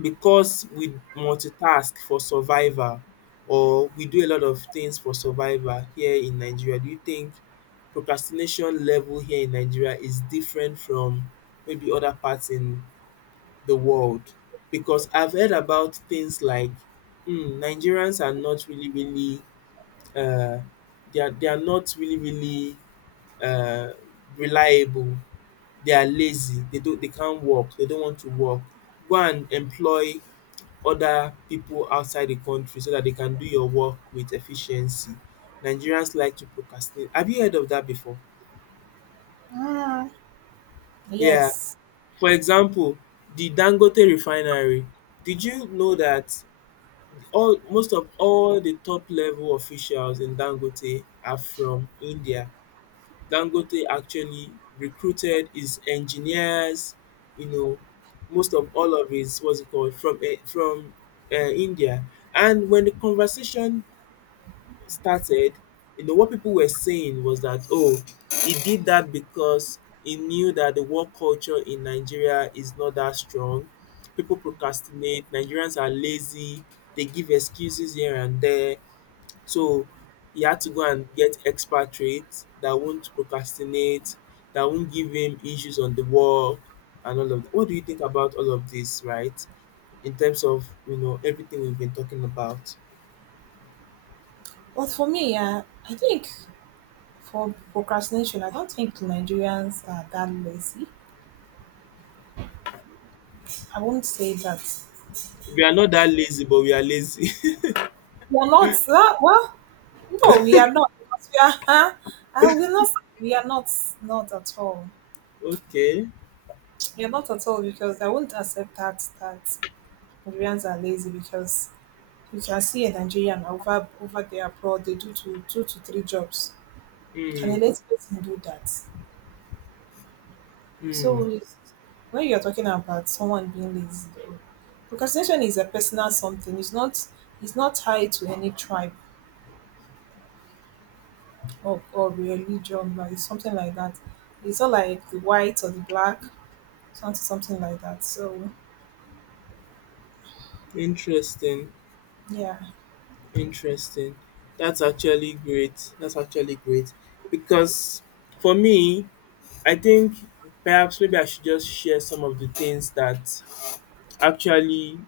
left: because we multitask for survival or we do a lot of things for survival here in Nigeria, do you think procrastination level here in Nigeria is different from maybe other parts in the world? Because I've heard about things like mm, Nigerians are not really, really, uh, they are not really, really, uh, reliable. They are lazy. They don't. They can't work. They don't want to work. Go and employ other people outside the country so that they can do your work with efficiency. Nigerians like to procrastinate. Have you heard of that before? Yeah.
right: Yes.
left: For example, the Dangote refinery. Did you know that all most of all the top level officials in Dangote are from India? Dangote actually recruited his engineers, you know, most of all of his what's it called from India. And when the conversation started, you know, what people were saying was that, oh, he did that because he knew that the work culture in Nigeria is not that strong. People procrastinate, Nigerians are lazy, they give excuses here and there. So he had to go and get expatriates that won't procrastinate, that won't give him issues on the work and all of that. What do you think about all of this, right? In terms of, everything we've been talking about.
right: But for me, yeah, I think for procrastination, I don't think Nigerians are that lazy. I won't say that.
left: We are not that lazy, but we are lazy. (laughs)
right: We are not. That, well, no, we are not. Because we are. (laughs) I will not. Say we are not. Not at all.
left: Okay.
right: We are not at all, because I won't accept that Nigerians are lazy, because you can see a Nigerian over there abroad, they do two to three jobs. Can
left: Hmm.
right: a lazy person do that?
left: Hmm.
right: So when you're talking about someone being lazy, though, procrastination is a personal something. It's not tied to any tribe, or religion, or something like that. It's not like the white or the black, something like that. So
left: Interesting.
right: yeah.
left: Interesting. That's actually great. That's actually great. Because for me, I think perhaps maybe I should just share some of the things that actually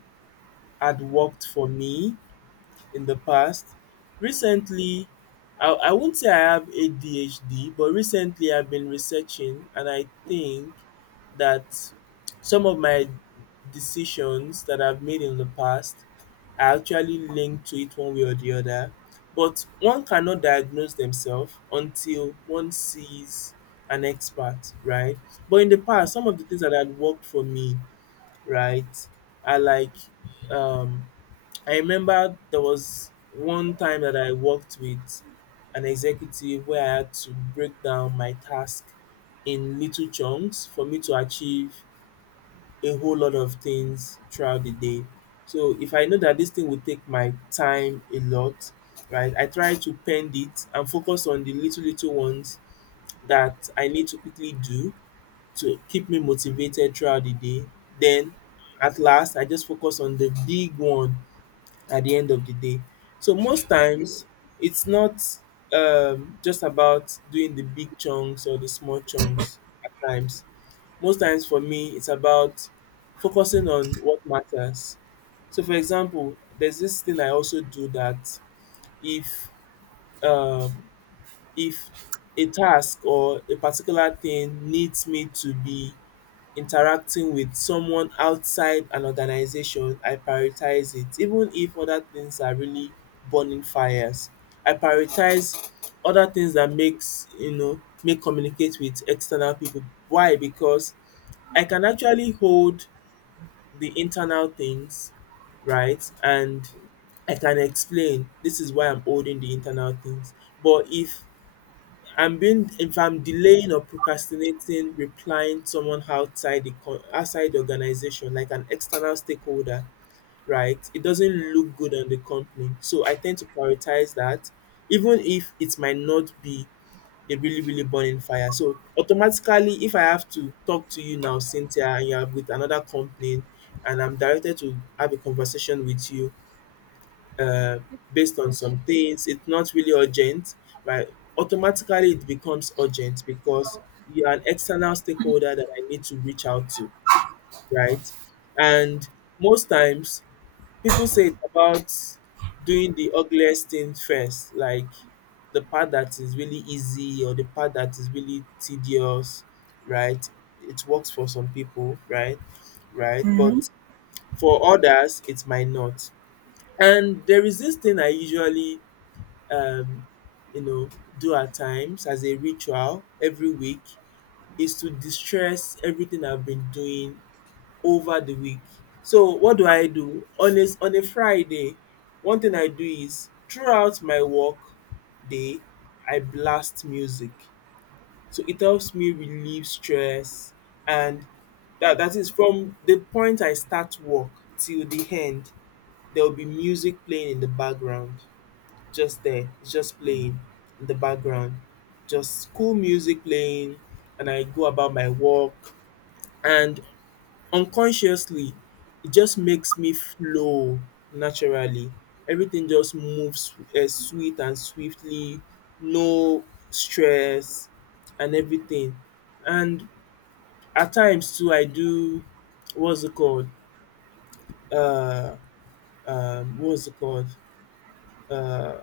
left: had worked for me in the past. Recently, I won't say I have ADHD, but recently I've been researching and I think that some of my decisions that I've made in the past are actually linked to it one way or the other. But one cannot diagnose themselves until one sees an expert, right? But in the past, some of the things that had worked for me, right, are like um I remember there was one time that I worked with an executive where I had to break down my task in little chunks for me to achieve a whole lot of things throughout the day. So if I know that this thing will take my time a lot, right, I try to pend it and focus on the little, little ones that I need to quickly do to keep me motivated throughout the day. Then at last, I just focus on the big one at the end of the day. So most times it's not just about doing the big chunks or the small chunks at times. Most times for me, it's about focusing on what matters. So for example, there's this thing I also do that if um, if a task or a particular thing needs me to be interacting with someone outside an organization, I prioritize it. Even if other things are really burning fires, I prioritize other things that makes make communicate with external people. Why? Because I can actually hold the internal things, right? And I can explain this is why I'm holding the internal things. But if I'm delaying or procrastinating replying to someone outside the outside the organization, like an external stakeholder, right? It doesn't look good on the company. So I tend to prioritize that, even if it might not be a really, really burning fire. So automatically if I have to talk to you now, Cynthia, and you are with another company and I'm directed to have a conversation with you, uh, based on some things. It's not really urgent, right? Automatically, it becomes urgent because you're an external stakeholder that I need to reach out to, right? And most times, people say it's about doing the ugliest thing first, like the part that is really easy or the part that is really tedious, right? It works for some people, right? Right.
right: Hmm.
left: But for others, it might not. And there is this thing I usually um, you know, do at times as a ritual every week is to distress everything I've been doing over the week. So what do I do? On on a Friday, one thing I do is throughout my work day, I blast music. So it helps me relieve stress and that is from the point I start work till the end, there will be music playing in the background just there. It's just playing in the background, just cool music playing, and I go about my work. And unconsciously, it just makes me flow naturally. Everything just moves sweet and swiftly, no stress and everything. And at times too, I do what's it called? Uh, what's it called? Uh,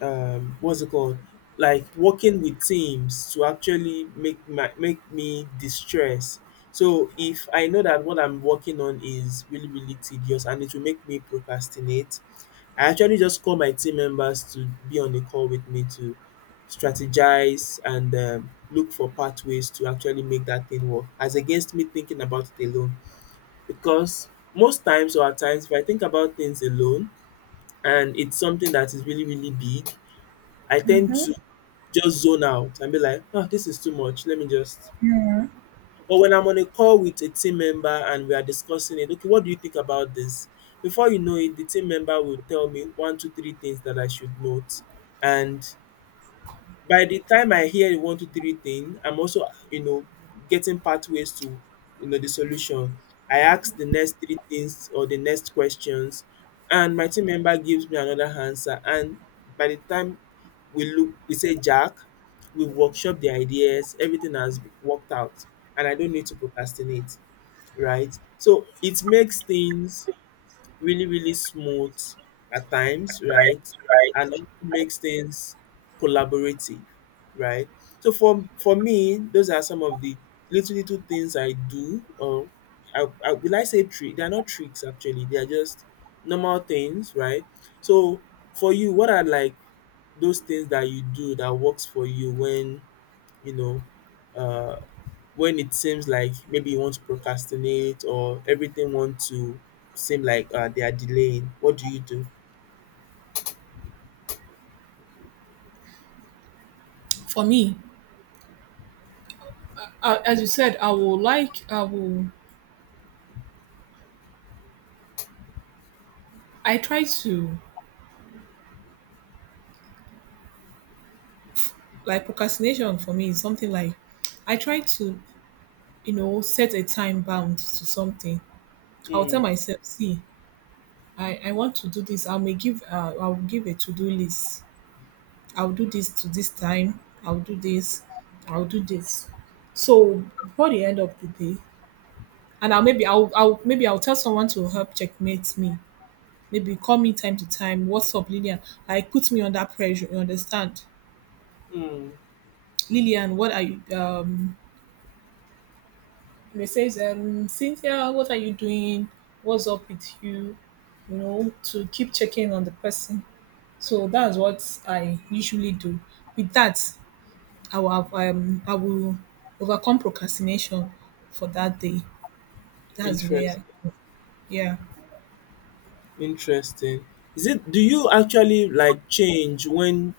left: what's it called like working with teams to actually make my make me distress. So if I know that what I'm working on is really really tedious and it will make me procrastinate, I actually just call my team members to be on a call with me to strategize and look for pathways to actually make that thing work as against me thinking about it alone. Because most times or at times if I think about things alone and it's something that is really really big, I tend to just zone out and be like, "Ah, this is too much. Let me just." But when I'm on a call with a team member and we are discussing it, "Okay, what do you think about this?" Before you know it, the team member will tell me one, two, three things that I should note. And by the time I hear the one, two, three thing, I'm also, getting pathways to, the solution. I ask the next three things or the next questions, and my team member gives me another answer. And by the time we say, Jack, we workshop the ideas, everything has worked out, and I don't need to procrastinate, right? So it makes things really, really smooth at times, right? And
right: Right.
left: it makes things collaborative, right? So for me, those are some of the little little things I do. Or I say trick? They're not tricks actually. They are just normal things, right? So for you, what are like those things that you do that works for you when you know, uh, when it seems like maybe you want to procrastinate or everything wants to seem like they are delaying? What do you do?
right: For me, as you said, I will like, I will, I try to, like, procrastination for me is something like, I try to, set a time bound to something. I'll tell
left: Mm,
right: myself, see, I want to do this. I will give a to do list. I'll do this to this time. I'll do this. I'll do this. So before the end of the day, and I'll tell someone to help checkmate me. Maybe call me time to time. What's up, Lillian? Like, put me under pressure. You understand,
left: mm,
right: Lillian? What are you? They says Cynthia, what are you doing? What's up with you? You know, to keep checking on the person. So that's what I usually do. With that, I will overcome procrastination for that day. That's where,
left: interesting.
right: I, yeah,
left: Interesting. Is it? Do you actually like change when?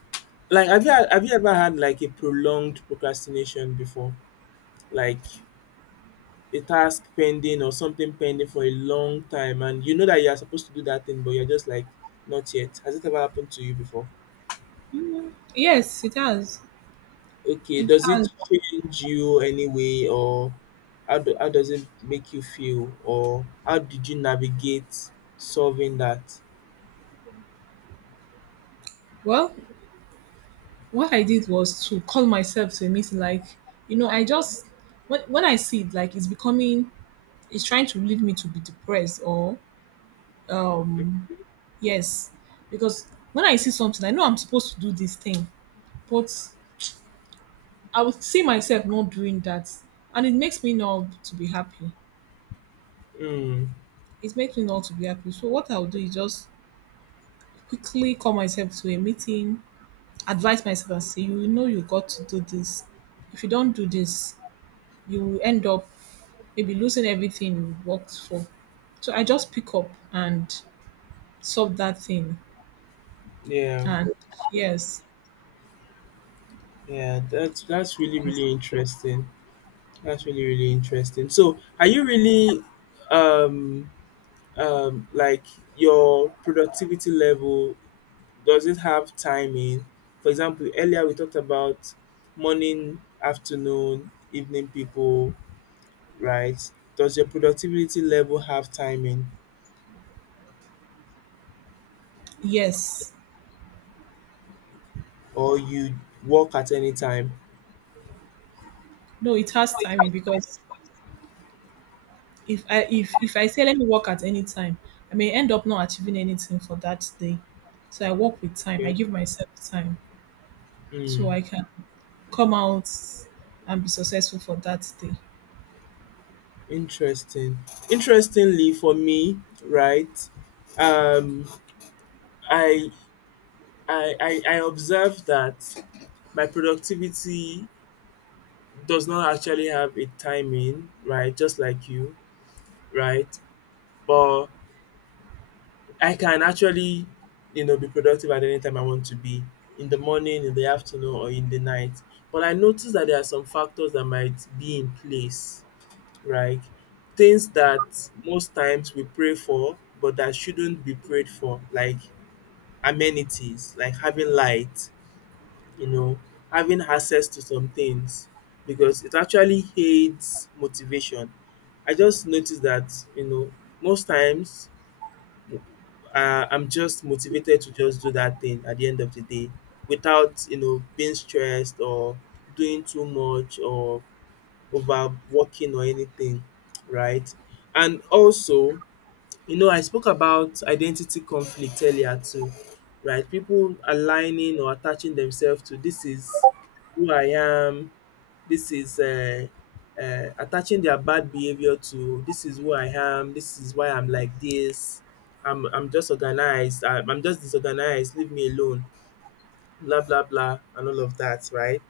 left: Like, have you ever had like a prolonged procrastination before? Like a task pending or something pending for a long time, and you know that you are supposed to do that thing, but you're just like not yet. Has it ever happened to you before?
right: yes, it has,
left: Okay,
right: it
left: does it
right: has.
left: change you anyway or how does it make you feel or how did you navigate solving that?
right: Well, what I did was to call myself to a meeting. Like, you know, I just, when I see it, like, it's trying to lead me to be depressed, or um yes, because when I see something, I know I'm supposed to do this thing, but I would see myself not doing that. And it makes me not to be happy.
left: Mm,
right: It makes me not to be happy. So what I'll do is just quickly call myself to a meeting, advise myself and say, you know you got to do this. If you don't do this, you will end up maybe losing everything you worked for. So I just pick up and solve that thing.
left: yeah,
right: And yes,
left: yeah, that's really really interesting. That's really really interesting. So, are you really um like your productivity level, does it have timing? For example, earlier we talked about morning, afternoon, evening people, right? Does your productivity level have timing
right: yes.
left: or you work at any time?
right: No, it has timing, because if I say let me work at any time, I may end up not achieving anything for that day. So I work with time. I
left: Okay.
right: give myself time
left: Hmm.
right: so I can come out and be successful for that day.
left: Interesting. Interestingly for me, right? Um I I observe that my productivity does not actually have a timing, right? Just like you, right? But I can actually, you know, be productive at any time I want to be, in the morning, in the afternoon, or in the night. But I notice that there are some factors that might be in place, right? Things that most times we pray for, but that shouldn't be prayed for, like amenities, like having light, you know, having access to some things, because it actually aids motivation. I just noticed that, you know, most times I'm just motivated to just do that thing at the end of the day without, you know, being stressed or doing too much or overworking or anything, right? And also, you know, I spoke about identity conflict earlier too, right? People aligning or attaching themselves to this is who I am, this is attaching their bad behaviour to this is who I am, this is why I'm like this, I'm just organized, I'm just disorganized, leave me alone, blah blah blah and all of that, right?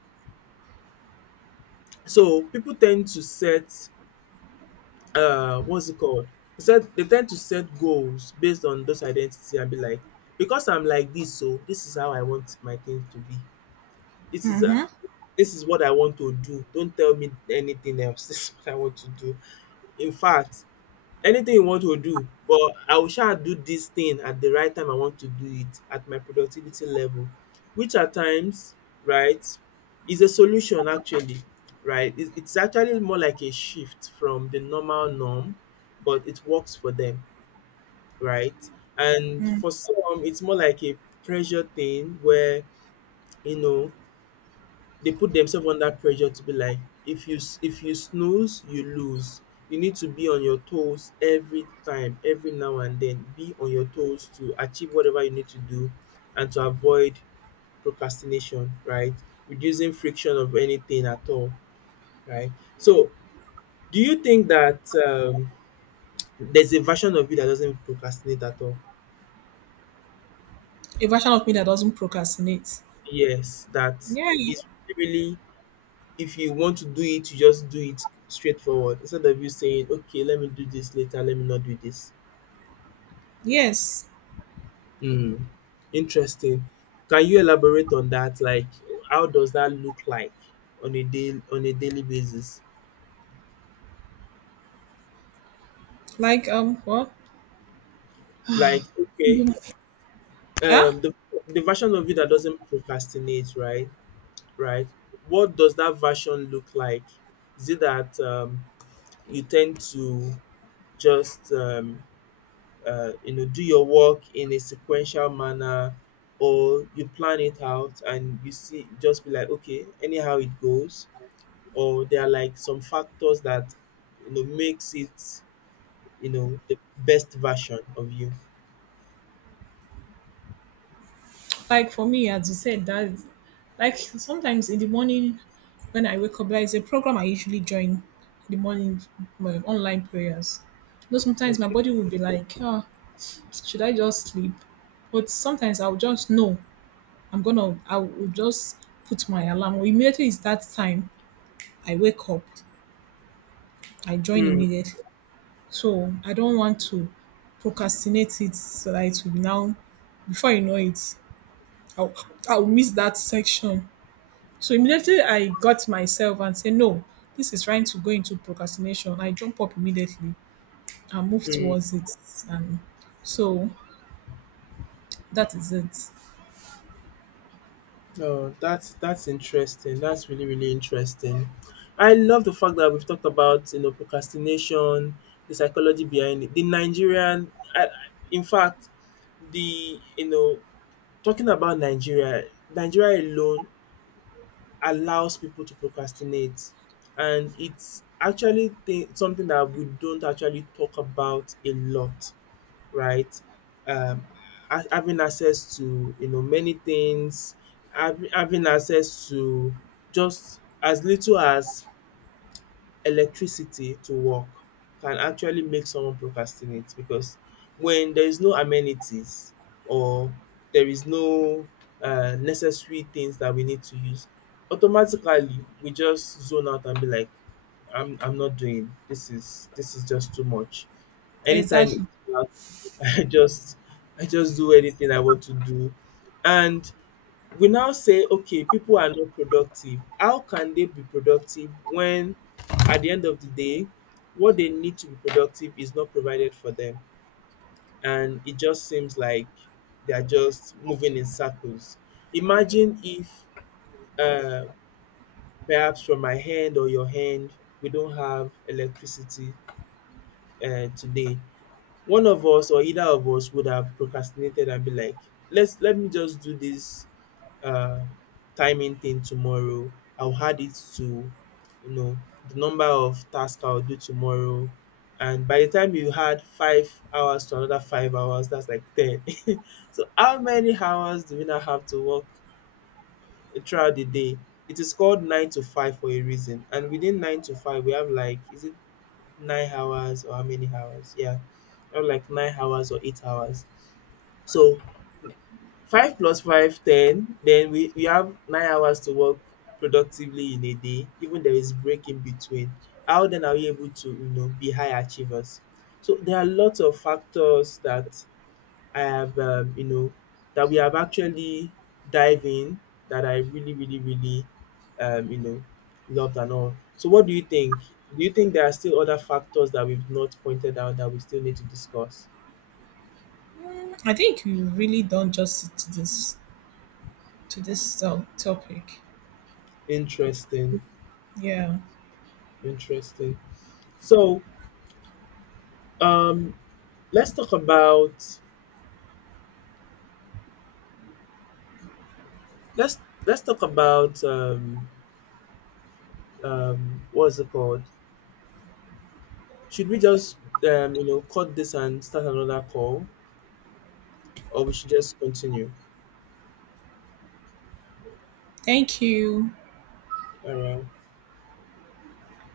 left: So people tend to set what's it called? They tend to set goals based on those identity and be like because I'm like this so this is how I want my things to be. This is um
right: Mm-hmm.
left: this is what I want to do, don't tell me anything else, (laughs) this is what I want to do. In fact anything you want to do but I will sha do this thing at the right time I want to do it at my productivity level, which at times, right, is a solution actually, right. It it's actually more like a shift from the normal norm, but it works for them, right. And
right: Mm.
left: for some, it's more like a pressure thing where, you know, they put themselves under pressure to be like, if you if you snooze you lose, you need to be on your toes every time, every now and then be on your toes to achieve whatever you need to do, and to avoid procrastination, right? Reducing friction of anything at all, right? So do you think that there's a version of you that doesn't procrastinate at all?
right: A version of me that doesn't procrastinate.
left: Yes, that
right: Yeah.
left: is really, if you want to do it you just do it straightforward instead of you saying okay let me do this later, let me not do this.
right: Yes.
left: Hmm. Interesting. Can you elaborate on that, like how does that look like on a day on a daily basis?
right: Like, what?
left: Like okay,
right: Yeah.
left: um the, the version of you that doesn't procrastinate, right, right, what does that version look like? Is it that you tend to just you know, do your work in a sequential manner, or you plan it out and you see just be like okay anyhow it goes, or there are like some factors that you know makes it, you know, the best version of you?
right: Like, for me, as you said, that, like, sometimes in the morning when I wake up, there is a program I usually join in the morning, my online prayers. You know, sometimes my
left: Okay.
right: body will be like, oh, should I just sleep? But sometimes, I'll just no, I will just put my alarm. Well, immediately it's that time, I wake up, I join
left: Mm,
right: immediately. So I don't want to procrastinate it, so that it will be, now before you know it, I'll I'll miss that section. So immediately I got myself and say no, this is trying to go into procrastination. I jump up immediately and move
left: mm.
right: towards it. And so that is it.
left: Oh, that's interesting. That's really really interesting. I love the fact that we've talked about you know procrastination, the psychology behind it, the Nigerian. In fact, the you know. Talking about Nigeria, Nigeria alone allows people to procrastinate and it's actually something that we don't actually talk about a lot, right? Um, having access to you know many things, having access to just as little as electricity to work can actually make someone procrastinate because when there is no amenities or there is no necessary things that we need to use, automatically we just zone out and be like, I'm not doing this, is this is just too much. Anytime it's
right: Exactly.
left: dark, (laughs) I just I just do anything I want to do. And we now say okay people are not productive, how can they be productive when at the end of the day what they need to be productive is not provided for them, and it just seems like they are just moving in circles. Imagine if uh, perhaps from my hand or your hand we don't have electricity today, one of us or either of us would have procrastinated and be like, let's let me just do this uh timing thing tomorrow. I'll add it to you know the number of tasks I'll do tomorrow. And by the time you add 5 hours to another 5 hours, that's like 10. (laughs) So how many hours do we now have to work throughout the day? It is called nine to five for a reason. And within nine to five, we have like is it 9 hours or how many hours? Yeah, or like 9 hours or 8 hours. So five plus five, 10. Then we have 9 hours to work productively in a day. Even there is break in between. How then are we able to you know be high achievers? So there are lots of factors that I have, you know, that we have actually dive in that I really, really, really, you know, loved and all. So, what do you think? Do you think there are still other factors that we've not pointed out that we still need to discuss?
right: I think you really do done justice to this, to this topic.
left: Interesting,
right: Yeah.
left: interesting. So, um, let's talk about let's talk about what's it called? Should we just you know cut this and start another call, or we should just continue?
right: Thank you.
left: All right.